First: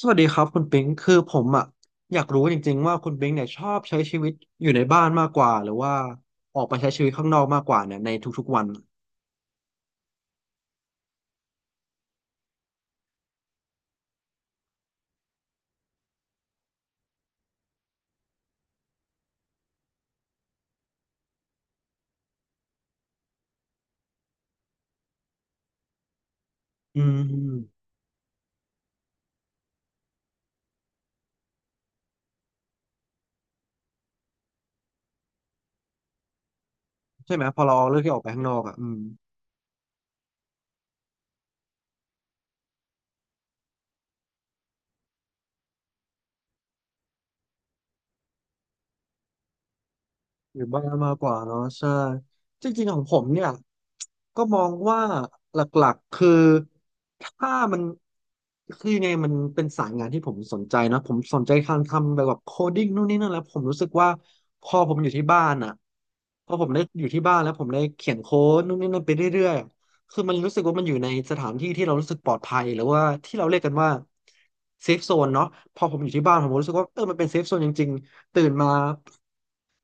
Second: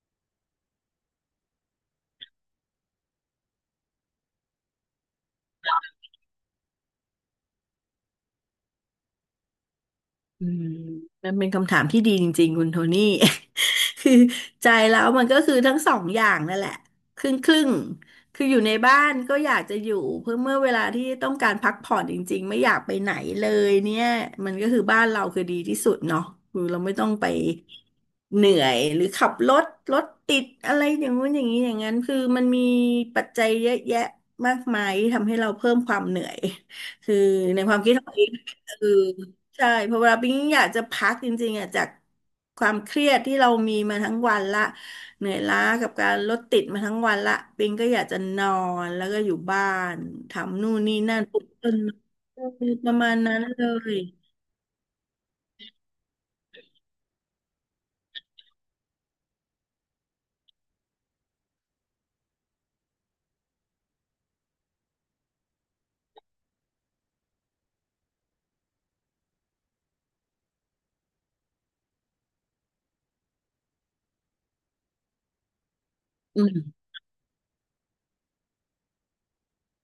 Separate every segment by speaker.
Speaker 1: สวัสดีครับคุณปิงคือผมอ่ะอยากรู้จริงๆว่าคุณปิงเนี่ยชอบใช้ชีวิตอยู่ในบ้านมากกว่าหรือว่าออกไปใช้ชีวิตข้างนอกมากกว่าเนี่ยในทุกๆวัน
Speaker 2: อืมมันเป็นคำถามที่ดีจริงๆคุณโทนี่ คือใจแล้วมันก็คือทั้งสองอย่างนั่นแหละครึ่งครึ่งคืออยู่ในบ้านก็อยากจะอยู่เพื่อเมื่อเวลาที่ต้องการพักผ่อนจริงๆไม่อยากไปไหนเลยเนี่ยมันก็คือบ้านเราคือดีที่สุดเนาะคือเราไม่
Speaker 1: อื
Speaker 2: ต้อง
Speaker 1: ม
Speaker 2: ไปเหนื่อยหรือขับรถรถติดอะไรอย่างงู้นอย่างนี้อย่างนั้นคือมันมีปัจจัยเยอะแยะมากมายที่ทำให้เราเพิ่มความเหนื่อยคือ
Speaker 1: ใช่ไหมพ
Speaker 2: ใน
Speaker 1: อ
Speaker 2: ค
Speaker 1: เรา
Speaker 2: วามคิด
Speaker 1: เลือก
Speaker 2: ขอ
Speaker 1: ที่
Speaker 2: ง
Speaker 1: ออก
Speaker 2: เอ
Speaker 1: ไป
Speaker 2: ง
Speaker 1: ข้างนอก
Speaker 2: เอ
Speaker 1: อ่ะอื
Speaker 2: อ
Speaker 1: ม
Speaker 2: ใช่เพราะเวลาปิ๊งอยากจะพักจริงๆอ่ะจากความเครียดที่เรามีมาทั้งวันละเหนื่อยล้ากับการรถติดมาทั้งวันละปิ๊งก็อยากจะนอนแล้วก็อยู่บ้าน
Speaker 1: อ
Speaker 2: ทำ
Speaker 1: ยู่
Speaker 2: นู่น
Speaker 1: บ้าน
Speaker 2: นี่
Speaker 1: มาก
Speaker 2: นั่น
Speaker 1: ก
Speaker 2: ป
Speaker 1: ว่า
Speaker 2: ลูก
Speaker 1: เนาะ
Speaker 2: ต้น
Speaker 1: ใช่
Speaker 2: ไม้
Speaker 1: จริง
Speaker 2: ป
Speaker 1: ๆข
Speaker 2: ระ
Speaker 1: อง
Speaker 2: มา
Speaker 1: ผ
Speaker 2: ณ
Speaker 1: ม
Speaker 2: นั้น
Speaker 1: เนี่ย
Speaker 2: เลย
Speaker 1: ก็มองว่าหลักๆคือถ้ามันคือยังไงมันเป็นสายงานที่ผมสนใจเนอะผมสนใจทางทำแบบโคดิ้งนู่นนี่นั่นแล้วผมรู้สึกว่าพอผมอยู่ที่บ้านอ่ะพอผมได้อยู่ที่บ้านแล้วผมได้เขียนโค้ดนู่นนี่นั่นไปเรื่อยๆอะคือมันรู้สึกว่ามันอยู่ในสถานที่ที่เรารู้สึกปลอดภัยหรือว่าที่เราเรียกกันว่าเซฟโซนเนาะพอผมอยู่ที่บ้าน
Speaker 2: อื
Speaker 1: ผมรู้
Speaker 2: ม
Speaker 1: สึกว่าเออมันเป็นเซฟโซนจริง ตื่นมา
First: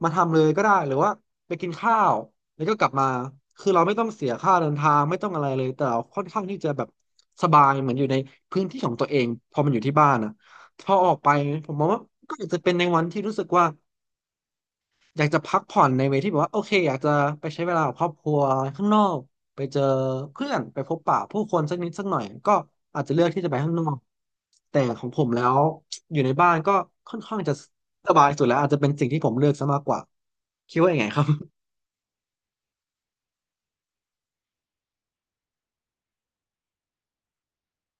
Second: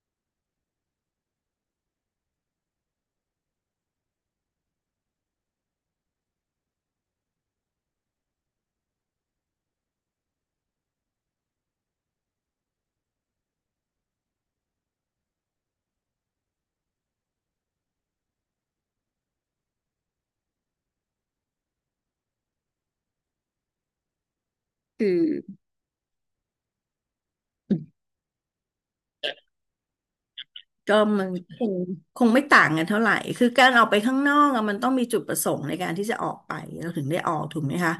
Speaker 1: มาทำเลยก็ได้หรือว่าไปกินข้าวแล้วก็กลับมาคือเราไม่ต้องเสียค่าเดินทางไม่ต้องอะไรเลยแต่เราค่อนข้างที่จะแบบสบายเหมือนอยู่ในพื้นที่ของตัวเองพอมันอยู่ที่บ้านนะพอออกไปผมมองว่าก็อาจจะเป็นในวันที่รู้สึกว่า อยากจะพักผ่อนในเวที่แบบว่าโอเคอยากจะไปใช้เวลากับครอบครัวข้างนอกไปเจอเพื่อนไปพบปะผู้คนสักนิดสักหน่อยก็อาจจะเลือกที่จะไปข้างนอกแต่ขอ
Speaker 2: อื
Speaker 1: งผมแล้
Speaker 2: ม
Speaker 1: วอยู่ในบ้านก็ค่อนข้างจะสบายสุดแล้วอาจจะเป็นสิ่งที่ผมเลือกซะมากกว่าคิดว่าอ
Speaker 2: ก็
Speaker 1: ย่างไงครั
Speaker 2: มั
Speaker 1: บ
Speaker 2: นคงคงไม่ต่างกันเท่าไหร่ คือการออกไปข้างนอกอะมันต้องมีจุดประสงค์ในการที่จะออกไปเราถึงได้ออกถูกไหมคะ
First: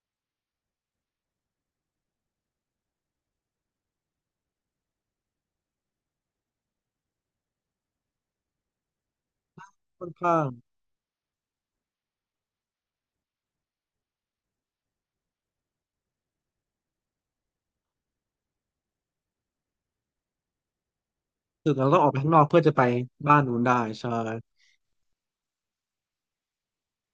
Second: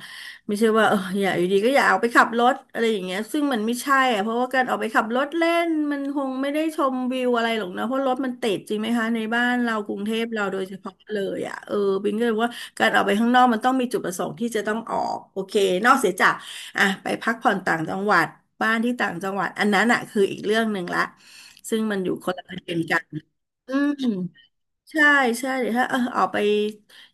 Speaker 2: ไม่ใช่ว่าอยากอยู่ดีก็อยากออไปขับรถอะไรอย่างเงี้ยซึ่งมันไม่ใช่อะเพราะว่าการออกไปขับรถเล่นมันคงไม่ได้ชมวิวอะไรหรอกนะเพราะรถมันติดจริงไหมคะในบ้านเรากรุง
Speaker 1: ค่อน
Speaker 2: เทพ
Speaker 1: ข้า
Speaker 2: เรา
Speaker 1: ง
Speaker 2: โดยเฉพาะเลยอะเออบิงก็เลยว่าการออกไปข้างนอกมันต้องมีจุดประสงค์ที่จะต้องออกโอเคนอกเสียจาก อ่ะไปพักผ่อนต่างจังหวัดบ้านที่ต่างจังหวัดอันนั้นอ่ะคืออีกเรื่องหนึ่งละ
Speaker 1: ถึง
Speaker 2: ซึ่ง
Speaker 1: เราต้
Speaker 2: มั
Speaker 1: อ
Speaker 2: น
Speaker 1: งอ
Speaker 2: อ
Speaker 1: อก
Speaker 2: ยู่
Speaker 1: ไป
Speaker 2: ค
Speaker 1: ข้าง
Speaker 2: น
Speaker 1: นอ
Speaker 2: ละ
Speaker 1: ก
Speaker 2: ป
Speaker 1: เพื่
Speaker 2: ระ
Speaker 1: อจะ
Speaker 2: เด็น
Speaker 1: ไป
Speaker 2: กัน
Speaker 1: บ้านนู้น
Speaker 2: อื
Speaker 1: ได้
Speaker 2: ม
Speaker 1: ใช่
Speaker 2: ใช่ใช่เดี๋ยวถ้าออกไป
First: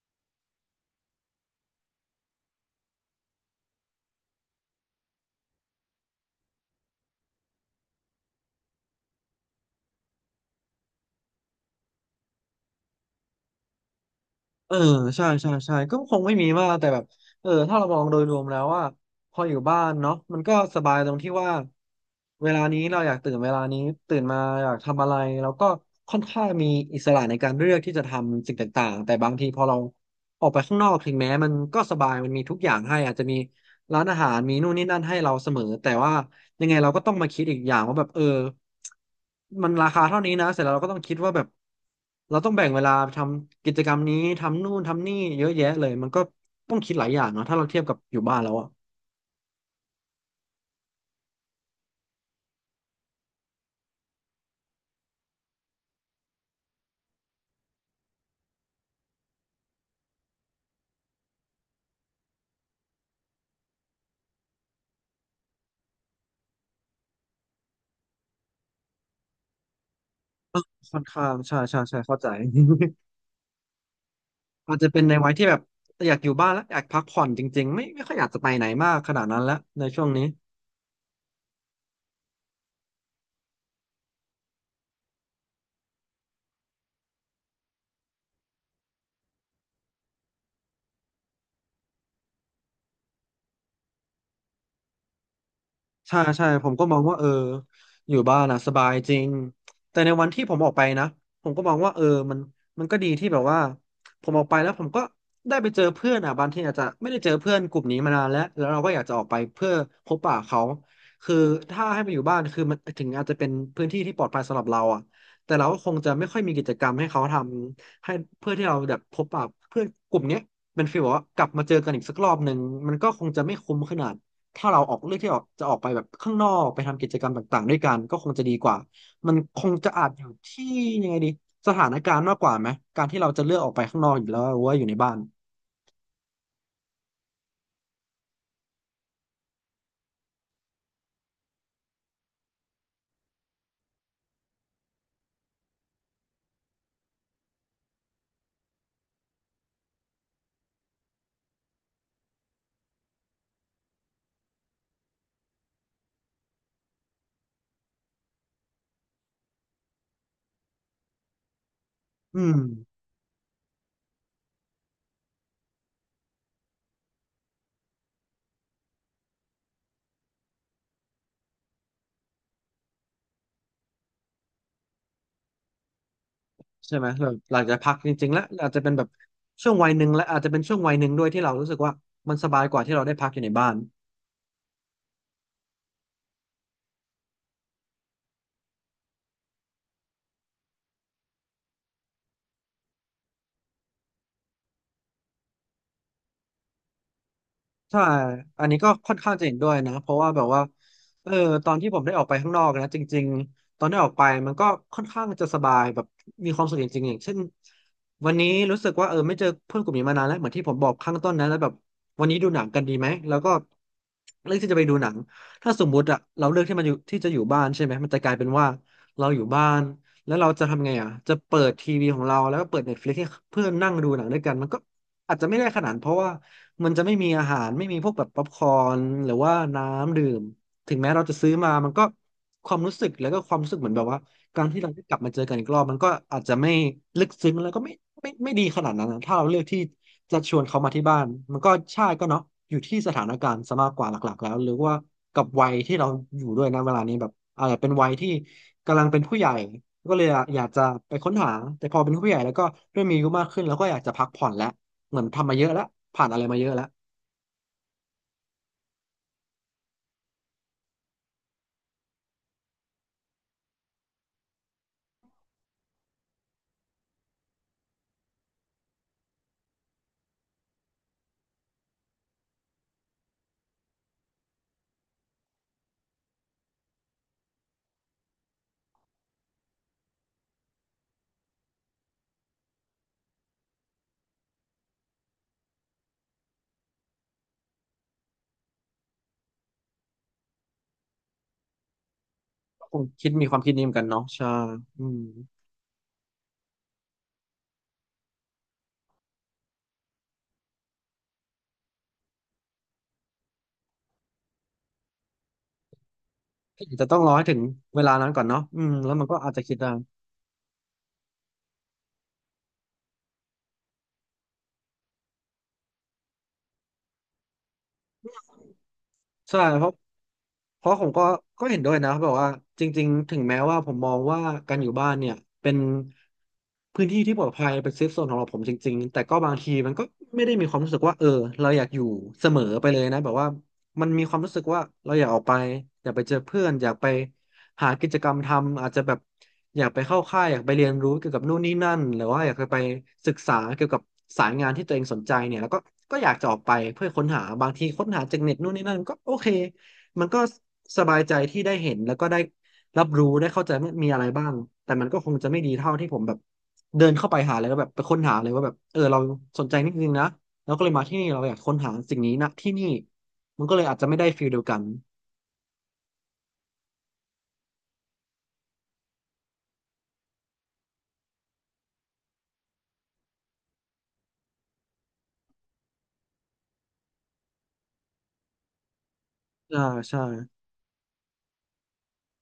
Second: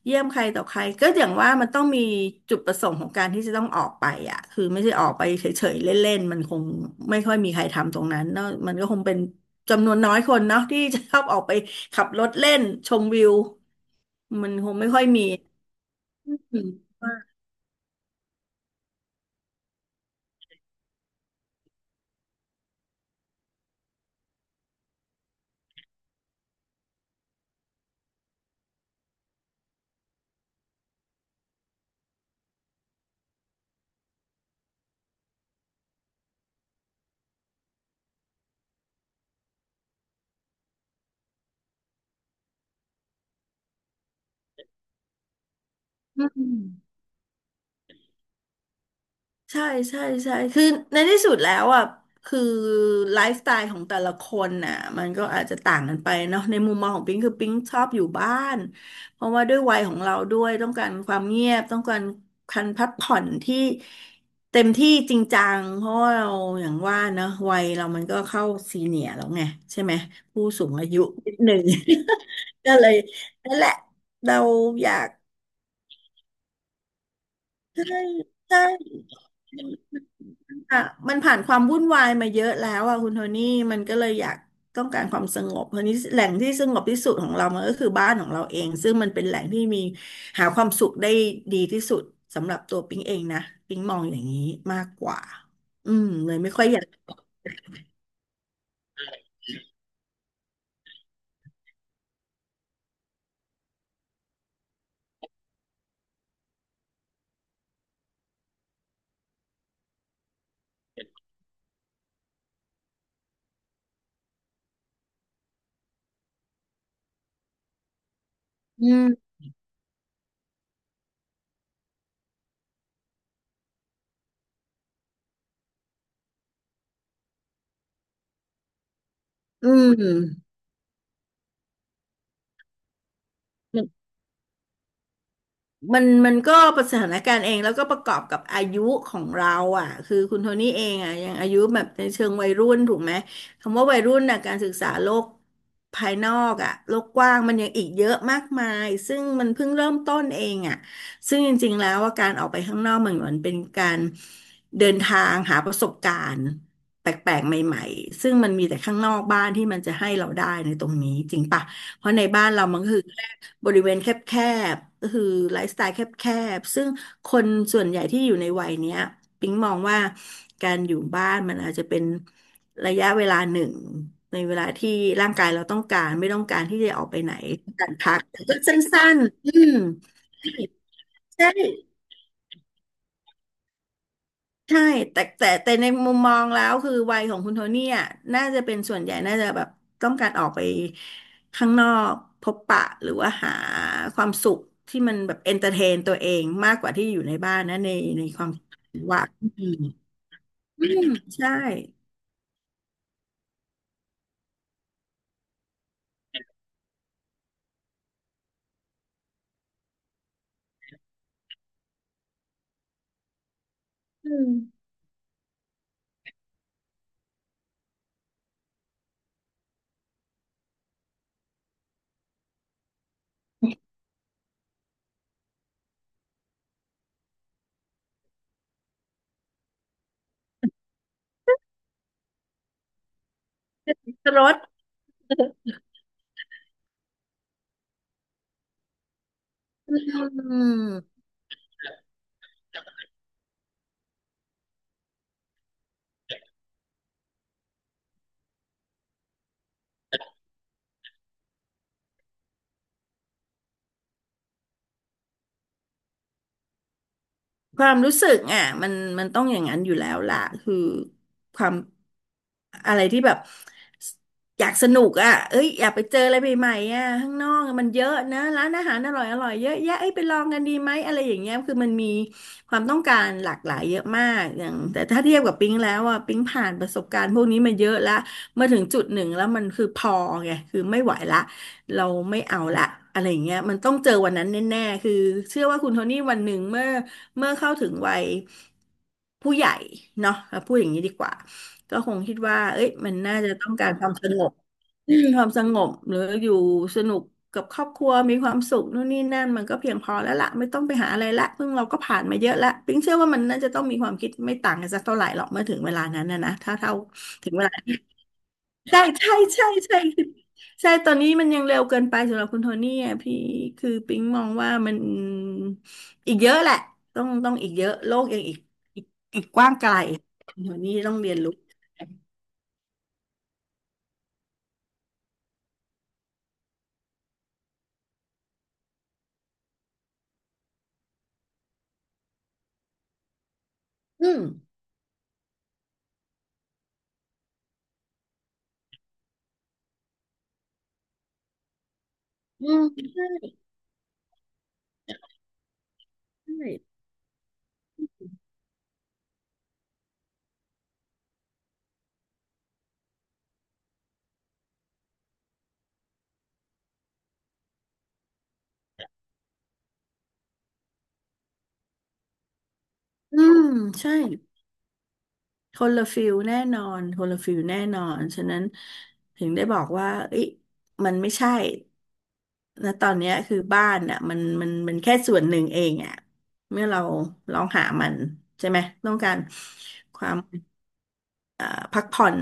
Speaker 2: เยี่ยมใครต่อใครก็อย่างว่ามันต้องมีจุดประสงค์ของการที่จะต้องออกไปอ่ะคือไม่ใช่ออกไปเฉยๆเล่นๆมันคงไม่ค่อยมีใครทำตรงนั้นเนอะมันก็คงเป็นจำนวนน้อยคนเนาะที่จะชอบออกไปขับรถเล่นชมวิวมันค
Speaker 1: เอ
Speaker 2: ง
Speaker 1: อ
Speaker 2: ไม่ค่อยมี
Speaker 1: ใช่ใช่ใช่ก็คงไม่มีมากแต่
Speaker 2: อ
Speaker 1: แบบเออถ้าเรามองโดยรวมแล้วว่าพออยู่บ้านเนาะมันก็สบายตรงที่ว่าเวลานี้เราอยากตื่นเวลานี้ตื่นมาอยากทำอะไรเราก็ค่อนข้างมีอิสระในการเลือกที่จะทำสิ่งต่างๆแต่บางทีพอเราออกไปข้างนอกถึงแม้มันก็สบายมันมีทุกอย่างให้อาจจะมีร้านอาหารมีนู่นนี่นั่นให้เราเสมอแต่ว่า ยังไงเราก็ต้องมาคิดอีกอย่างว่าแบบเออมันราคาเท่านี้นะเสร็จแล้วเราก็ต้องคิดว่าแบบเราต้องแบ่งเวลาทำกิจกรรมนี้ทำนู่นทำนี่เยอะแยะเลยมันก็
Speaker 2: ืม
Speaker 1: ต้องคิดหลายอย่างเนาะถ้าเราเทียบกับอยู่บ้านแล้วอะ
Speaker 2: ใช่ใช่ใช่คือในที่สุดแล้วอ่ะคือไลฟ์สไตล์ของแต่ละคนน่ะมันก็อาจจะต่างกันไปเนาะในมุมมองของปิงคือปิงชอบอยู่บ้านเพราะว่าด้วยวัยของเราด้วยต้องการความเงียบต้องการการพักผ่อนที่เต็มที่จริงจังเพราะว่าเราอย่างว่าเนอะวัยเรามันก็เข้าซีเนียร์แล้วไงใช่ไหมผู้สูงอา
Speaker 1: ค่
Speaker 2: ยุ
Speaker 1: อนข้า
Speaker 2: นิ
Speaker 1: ง
Speaker 2: ดห
Speaker 1: ใช่
Speaker 2: นึ่ง
Speaker 1: ใช่ใช่เข้าใจ
Speaker 2: ก็เลยนั่นแหละเรา
Speaker 1: อาจ
Speaker 2: อ
Speaker 1: จะ
Speaker 2: ยา
Speaker 1: เป็น
Speaker 2: ก
Speaker 1: ในวัยที่แบบอยากอยู่บ้านแล้วอยากพักผ่อนจริงๆไม่
Speaker 2: ใช่
Speaker 1: ไม่ค่อยอยากจะไป
Speaker 2: ใช่
Speaker 1: ไหนมากขนาดนั้นแล้วในช่วงนี้
Speaker 2: อ่ะมันผ่านความวุ่นวายมาเยอะแล้วอ่ะคุณโทนี่มันก็เลยอยากต้องการความสงบเพราะนี้แหล่งที่สงบที่สุดของเรามันก็คือบ้านของเราเองซึ่งมันเป็นแหล่งที่มีหาความสุขได้ดีที่สุดสำหรับตัวปิ๊งเองนะปิ๊งมองอย่างนี้มากกว่าอืม
Speaker 1: ใช่
Speaker 2: เลย
Speaker 1: ใช่
Speaker 2: ไม่ค่อ
Speaker 1: ผ
Speaker 2: ย
Speaker 1: ม
Speaker 2: อยา
Speaker 1: ก็
Speaker 2: ก
Speaker 1: มองว่าเอออยู่บ้านอ่ะสบายจริงแต่ในวันที่ผมออกไปนะผมก็มองว่าเออมันมันก็ดีที่แบบว่าผมออกไปแล้วผมก็ได้ไปเจอเพื่อนอ่ะบางทีอาจจะไม่ได้เจอเพื่อนกลุ่มนี้มานานแล้วแล้วเราก็อยากจะออกไปเพื่อพบปะเขาคือถ้าให้ไปอยู่บ้านคือมันถึงอาจจะเป็นพื้นที่ที่ปลอดภัยสำหรับเราอ่ะแต่เราก็คงจะไม่ค่อยมีกิจกรรมให้เขาทำให้เพื่อที่เรา
Speaker 2: อื
Speaker 1: แบบพบ
Speaker 2: ม
Speaker 1: ปะเพื่อนกลุ่มเนี้ยเป็นฟีลแบบว่ากลับมาเจอกันอีกสักรอบหนึ่งมันก็คงจะไม่คุ้มขนาด ถ้าเราออกเลือกที่ออกจะออกไปแบบข้างนอกไปทำกิจกรรมต่างๆด้วยกันก็คงจะดีกว่า มันค
Speaker 2: อื
Speaker 1: งจะ
Speaker 2: ม
Speaker 1: อาจอยู่ที่ยังไงดีสถานการณ์มากกว่าไหมการที่เราจะเลือกออกไปข้างนอกอยู่แล้วหรือว่าอยู่ในบ้าน
Speaker 2: มันก็ประสถานการณ์เองแล้วก็ประกอบกับอายุของเราอ่ะคือคุณโทนี่เองอ่ะยังอายุแบบในเชิงวัยรุ่นถูกไหมคำว่าวัยรุ่นน่ะการศึกษาโลกภายนอกอ่ะโลกกว้างมันยังอีกเยอะมากมายซึ่งมันเพิ่งเริ่มต้นเองอ่ะซึ่งจริงๆแล้วว่าการออกไปข้างนอกมันเหมือนเป็นการเดินทางหาประสบการณ์แปลกๆใหม่ๆซึ่งมันมีแต่ข้างนอกบ้านที่มันจะให้เราได้ในตรงนี้จริงปะ เพราะใน
Speaker 1: อื
Speaker 2: บ้าน
Speaker 1: ม
Speaker 2: เรามันก็คือแค่บริเวณแคบๆก็คือไลฟ์สไตล์แคบๆซึ่งคนส่วนใหญ่ที่อยู่ในวัยเนี้ยปิ๊งมองว่าการอยู่บ้านมันอาจจะเป็นระยะเวลาหนึ่งในเวลาที่ร่างกายเราต้องการไม่ต้องการที่จะ
Speaker 1: ใช่
Speaker 2: อ
Speaker 1: ไห
Speaker 2: อ
Speaker 1: ม
Speaker 2: กไป
Speaker 1: เรา
Speaker 2: ไหน
Speaker 1: หลัง
Speaker 2: ต้อ
Speaker 1: จา
Speaker 2: ง
Speaker 1: ก
Speaker 2: กา
Speaker 1: พั
Speaker 2: ร
Speaker 1: กจ
Speaker 2: พัก
Speaker 1: ริงๆ
Speaker 2: แต่
Speaker 1: แล้ว
Speaker 2: ก็
Speaker 1: อาจ
Speaker 2: สั
Speaker 1: จะเป็นแบ
Speaker 2: ้
Speaker 1: บ
Speaker 2: นๆอื
Speaker 1: ช่
Speaker 2: ม
Speaker 1: วงวัยหนึ่งและอาจจะเป็นช่วงวัยหนึ่งด้วยที่
Speaker 2: ใช่
Speaker 1: เรารู้สึกว่ามันสบายกว่าที่เราได้พักอยู่ในบ้าน
Speaker 2: ใช่แต่ในมุมมองแล้วคือวัยของคุณโทนี่อ่ะน่าจะเป็นส่วนใหญ่น่าจะแบบต้องการออกไปข้างนอกพบปะหรือว่าหาความสุขที่มันแบบเอนเตอร์เทนตัวเองมากกว่าที่อยู่ในบ้านนะใน
Speaker 1: ใช่
Speaker 2: ความคิ
Speaker 1: อั
Speaker 2: ด
Speaker 1: นนี้ก็ค่อนข้าง
Speaker 2: ท
Speaker 1: จะเห็นด้
Speaker 2: ี่
Speaker 1: วยนะเพราะว่าแบบว่า
Speaker 2: อืม
Speaker 1: เออ
Speaker 2: ใช่
Speaker 1: ตอนที่ผมได้ออกไปข้างนอกนะจริงๆตอนได้ออกไปมันก็ค่อนข้างจะสบายแบบมีความสุขจริงๆอย่างเช่นวันนี้รู้สึกว่าเออไม่เจอเพื่อนกลุ่มนี้มานานแล้วเหมือนที่ผมบอกข้างต้นนะแล้วแบบวันนี้ดูหนังกันดีไหมแล้วก็เลือกที่จะไปดูหนังถ้าสมมุติอะเราเลือกที่มันอยู่ที่จะอยู่บ้านใช่ไหมมันจะกลายเป็นว่าเราอยู่บ้าน แล้วเราจะทำไงอ่ะจะเปิดทีวีของเราแล้วก็เปิด Netflix ให้เพื่อนนั่งดูหนังด้วยกันมันก็อาจจะไม่ได้ขนาดนั้นเพราะว่ามันจะไม่มีอาหารไม่มีพวกแบบป๊อปคอร์นหรือว่าน้ำดื่มถึงแม้เราจะซื้อมามันก็ความรู้สึกแล้วก็ความรู้สึกเหมือนแบบว่า
Speaker 2: รถ
Speaker 1: การที่เราได้กลับมาเจอกันอีกรอบมันก็อาจจะไม่ลึกซึ้งแล้วก็ไม่ไม่ดีขนาดนั้นนะถ้าเราเลือกที่
Speaker 2: อื
Speaker 1: จะชวนเขามาที่บ้า
Speaker 2: ม
Speaker 1: นมันก็ใช่ก็เนาะอยู่ที่สถานการณ์ซะมากกว่าหลักๆแล้วหรือว่ากับวัยที่เราอยู่ด้วยนะเวลานี้แบบอาจจะเป็นวัยที่กำลังเป็นผู้ใหญ่ก็เลยอยากจะไปค้นหาแต่พอเป็นผู้ใหญ่แล้วก็เริ่มมีอายุมากขึ้นแล้วก็อยากจะพักผ่อนแล้วเหมือนทำมาเยอะแล้วผ่านอะไรมาเยอะแล้ว
Speaker 2: ความรู้สึกอ่ะมันต้องอย่างนั้นอยู่แล้วล่ะคือความอะไรที่แบบอยากสนุกอ่ะเอ้ยอยากไปเจออะไรใหม่ๆอ่ะข้างนอกมันเยอะนะร้านอาหารอร่อยเยอะแยะเอ้ยไปลองกันดีไหมอะไรอย่างเงี้ยคือมันมีความต้องการหลากหลายเยอะมากอย่างแต่ถ้าเทียบกับปิ๊งแล้วอ่ะปิ๊งผ่านประสบการณ์พวกนี้มาเยอะละมาถึงจุดหนึ่งแล้วมันคือพอไงคือไม่ไหวละเราไม่เอาละอะไรอย่างเงี้ยมันต้องเจอวันนั้นแน่ๆคือเชื่อว่าคุณโทนี่วันหนึ่งเมื่อเข้าถึงวัยผู้ใหญ่เนาะเราพูดอย่างนี้ดีกว่าก็คงคิดว่าเอ้ย
Speaker 1: คง
Speaker 2: มัน
Speaker 1: คิด
Speaker 2: น่า
Speaker 1: มี
Speaker 2: จะ
Speaker 1: ความ
Speaker 2: ต้อ
Speaker 1: คิด
Speaker 2: ง
Speaker 1: นี้
Speaker 2: กา
Speaker 1: เหมื
Speaker 2: ร
Speaker 1: อน
Speaker 2: ค
Speaker 1: กัน
Speaker 2: วาม
Speaker 1: เนาะ
Speaker 2: สง
Speaker 1: ใช่
Speaker 2: บ
Speaker 1: อืม
Speaker 2: ความสงบหรืออยู่สนุกกับครอบครัวมีความสุขนู่นนี่นั่นมันก็เพียงพอแล้วล่ะไม่ต้องไปหาอะไรละเพิ่งเราก็ผ่านมาเยอะละปิ๊งเชื่อว่ามันน่าจะต้องมีความคิดไม่ต่างกันสักเท่าไหร่หรอกเมื่อถึงเวลานั้นนะถ้า
Speaker 1: อา
Speaker 2: เท่า
Speaker 1: จจะต้องรอให้
Speaker 2: ถึง
Speaker 1: ถึง
Speaker 2: เวลา
Speaker 1: เวลานั้นก่อนเนาะอืม
Speaker 2: ใช่
Speaker 1: แล้วมัน
Speaker 2: ใช่
Speaker 1: ก็อาจจะ
Speaker 2: ใช่
Speaker 1: คิดได้
Speaker 2: ใช่คือใช่ตอนนี้มันยังเร็วเกินไปสำหรับคุณโทนี่อ่ะพี่คือปิ๊งมองว่ามันอีกเยอะแหละต้องอีกเยอะโลกยังอีกอีก
Speaker 1: ใช่
Speaker 2: กว้าง
Speaker 1: เพ
Speaker 2: ไกล
Speaker 1: ราะ
Speaker 2: คุณโทนี่
Speaker 1: ผม
Speaker 2: ต้อง
Speaker 1: ก็
Speaker 2: เรียนรู้
Speaker 1: เห็นด้วยนะแบบว่าจริงๆถึงแม้ว่าผมมองว่าการอยู่บ้านเนี่ยเป็นพื้นที่ที่ปลอดภัยเป็นเซฟโซนของเราผมจริงๆแต่ก็บางทีมันก็ไม่ได้มีความรู้สึกว่าเออเราอยากอยู่เสมอไปเลยนะแบบว่ามันมี
Speaker 2: อื
Speaker 1: ความ
Speaker 2: ม
Speaker 1: รู้สึกว่าเราอยากออกไปอยากไปเจอเพื่อนอยากไป หากิจกรรมทำอาจจะแบบอยากไปเข้าค่ายอยากไปเรียนรู้เกี่ยวกับนู่นนี่นั่นหรือว่าอยาก
Speaker 2: อื
Speaker 1: จะไป
Speaker 2: ม
Speaker 1: ศึก
Speaker 2: ใช่
Speaker 1: ษาเกี่ยวกับสายงานที่ตัวเองสนใจเนี่ยแล้วก็อยากจะออก
Speaker 2: ใช่
Speaker 1: ไปเพื่อค้นหาบางทีค้นหาจากเน็ตนู่นนี่นั่นก็โอเคมันก็สบายใจที่ได้เห็นแล้วก็ได้รับรู้ได้เข้าใจว่ามีอะไรบ้างแต่มันก็คงจะไม่ดีเท่าที่ผมแบบเดินเข้าไปหาเลยแล้วแบบไปค้นหาเลยว่าแบบเออเราสนใจนี่จริงๆนะแล้วก็เลยมาที่นี่เราอยากค้นหาสิ่งนี้นะที่นี่
Speaker 2: อืม
Speaker 1: มันก็เลยอาจจะ
Speaker 2: ใช่
Speaker 1: ไม่ได้ฟีลเดียวกัน
Speaker 2: คนละฟิลแน่นอน คนละฟิลแน่นอน ฉะนั้นถึงได้บอกว่าเอ้ยมันไม่ใช่นะตอนเนี้ยคือบ้านอ่ะมันแค่ส่วนหนึ่งเองอ่ะเมื่อเราลองหามันใช่ไหมต้องการ
Speaker 1: อ่า
Speaker 2: ค
Speaker 1: ใช่
Speaker 2: วาม เอ่อพักผ่อน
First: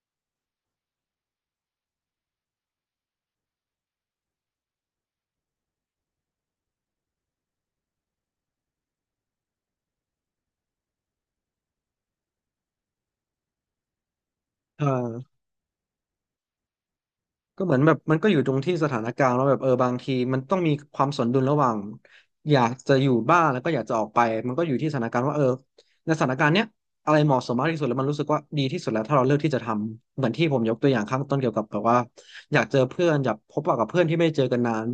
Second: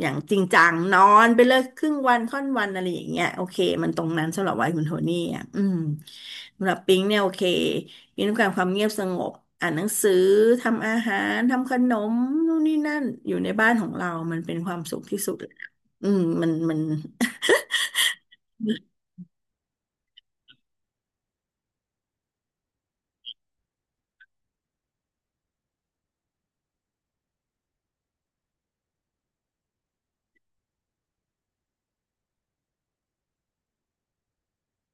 Speaker 2: อย่างจริงจังนอนไปเลยครึ่งวันค่อนวันอะไรอย่างเงี้ยโอเคมันตรงนั้นสำหรับวัยคุณโทนี่อ่ะอืมสำหรับปิงเนี่ยโอเคปิงต้องการความเงียบสงบอ่านหนังสือทำอาหารทำขนมนู่นนี่นั่นอยู่ในบ้านของเรามันเป็นควา
Speaker 1: เ
Speaker 2: มสุขที่สุ
Speaker 1: ออ
Speaker 2: ดเลยนะอืมมัน
Speaker 1: ก็เหมือนแบบมันก็อยู่ตรงที่สถานการณ์แล้วแบบเออบางทีมันต้องมีความสนดุลระหว่างอยากจะอยู่บ้านแล้วก็อยากจะออกไปมันก็อยู่ที่สถานการณ์ว่าเออในสถานการณ์เนี้ยอะไรเหมาะสมมากที่สุดแล้วมันรู้สึกว่าดีที่สุดแล้วถ้าเราเลือกที่จะทำเหมือนที่ผมยกตัวอย่างข้างต้นเกี่ยวกับแบบว่าอยากเจอเพื่อนอยากพบปะกับเพื่อนที่ไม่ได้เจอกันนาน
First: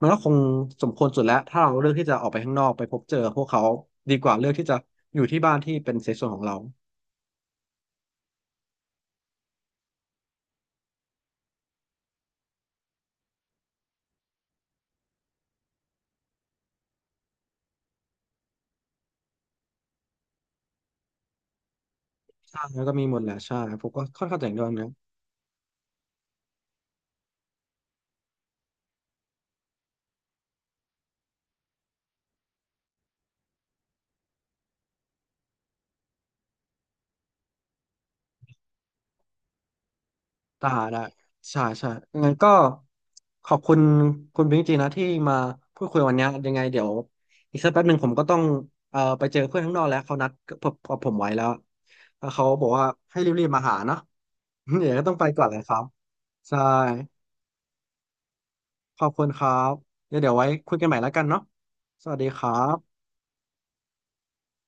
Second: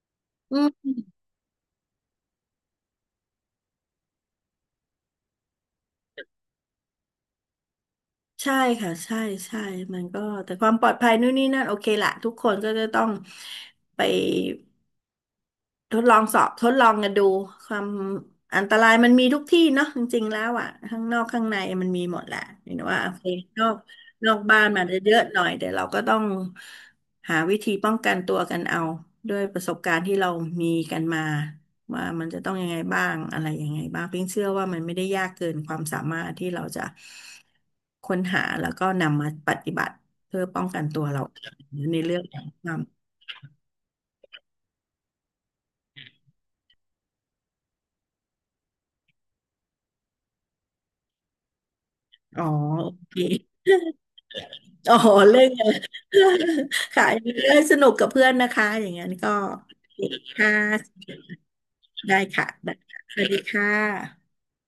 Speaker 1: มันก็คง
Speaker 2: อื
Speaker 1: ส
Speaker 2: ม
Speaker 1: มควรสุดแล้วถ้าเราเลือกที่จะออกไปข้างนอกไปพบเจอพวกเขาดีกว่าเลือกที่จะอยู่ที่บ้านที่เป็นเซฟโซนของเรา
Speaker 2: ใช่ค่ะใช่ใช่มันก็แต่ความปลอดภัยนู่นนี่นั่นโอเคละทุกคนก็จะต้องไป ทดลองสอบทดลองกันดูความอันตรายมันมีทุกที่เนาะจริงๆแล้วอ่ะข้างนอกข้างในมันมีหมดแหละ
Speaker 1: ใช่
Speaker 2: เห็น
Speaker 1: แล้วก็
Speaker 2: ว่า
Speaker 1: มี
Speaker 2: โอ
Speaker 1: หมด
Speaker 2: เค
Speaker 1: แหละใช่
Speaker 2: นอก
Speaker 1: ผมก็ค่อน
Speaker 2: นอ
Speaker 1: ข้า
Speaker 2: ก
Speaker 1: งจะเห็น
Speaker 2: บ้า
Speaker 1: ด้ว
Speaker 2: น
Speaker 1: ย
Speaker 2: มา
Speaker 1: นะ
Speaker 2: เยอะหน่อยแต่เราก็ต้องหาวิธีป้องกันตัวกันเอาด้วยประสบการณ์ที่เรามีกันมาว่ามันจะต้องยังไงบ้างอะไรยังไงบ้างพีงเชื่อว่ามันไม่ได้ยากเกินความสามารถที่เราจะค้นหาแล้วก็นำมาปฏิบัติเพื่อป้อง
Speaker 1: ตา
Speaker 2: กันตั
Speaker 1: ได้
Speaker 2: วเราเอง
Speaker 1: ใช่ใช่
Speaker 2: ในเรื่อง
Speaker 1: งั้น
Speaker 2: ของ
Speaker 1: ก็
Speaker 2: ความ
Speaker 1: ขอบคุณคุณพิงค์จริงนะที่มาพูดคุยวันเนี้ยยังไงเดี๋ยวอีกสักแป๊บหนึ่งผมก็ต้องไปเจอเพื่อนข้างนอกแล้วเขานัดผมกับผมไว้แล้วแล้ว
Speaker 2: อ๋อ
Speaker 1: เขาบอกว่า
Speaker 2: โอเค
Speaker 1: ให้รีบๆมาหาเนาะ เดี๋ย
Speaker 2: อ๋
Speaker 1: ว
Speaker 2: อ
Speaker 1: ก็ต้องไป
Speaker 2: เล่
Speaker 1: ก่อน
Speaker 2: น
Speaker 1: เลย
Speaker 2: กั
Speaker 1: ค
Speaker 2: น
Speaker 1: รับใช่
Speaker 2: ค่ะ เล่นสนุกกับเพื่อนนะคะ อย่าง
Speaker 1: ขอ
Speaker 2: นั้
Speaker 1: บ
Speaker 2: น
Speaker 1: คุณ
Speaker 2: ก็
Speaker 1: ครับ
Speaker 2: โอเค
Speaker 1: เดี๋ยวไว้
Speaker 2: ค่ะ
Speaker 1: คุยกันใหม่แล้วกันเนาะสวัส
Speaker 2: ได้
Speaker 1: ดีค
Speaker 2: ค่ะ
Speaker 1: รั
Speaker 2: ได้ค่ะ
Speaker 1: บ
Speaker 2: สวัสดีค่ะ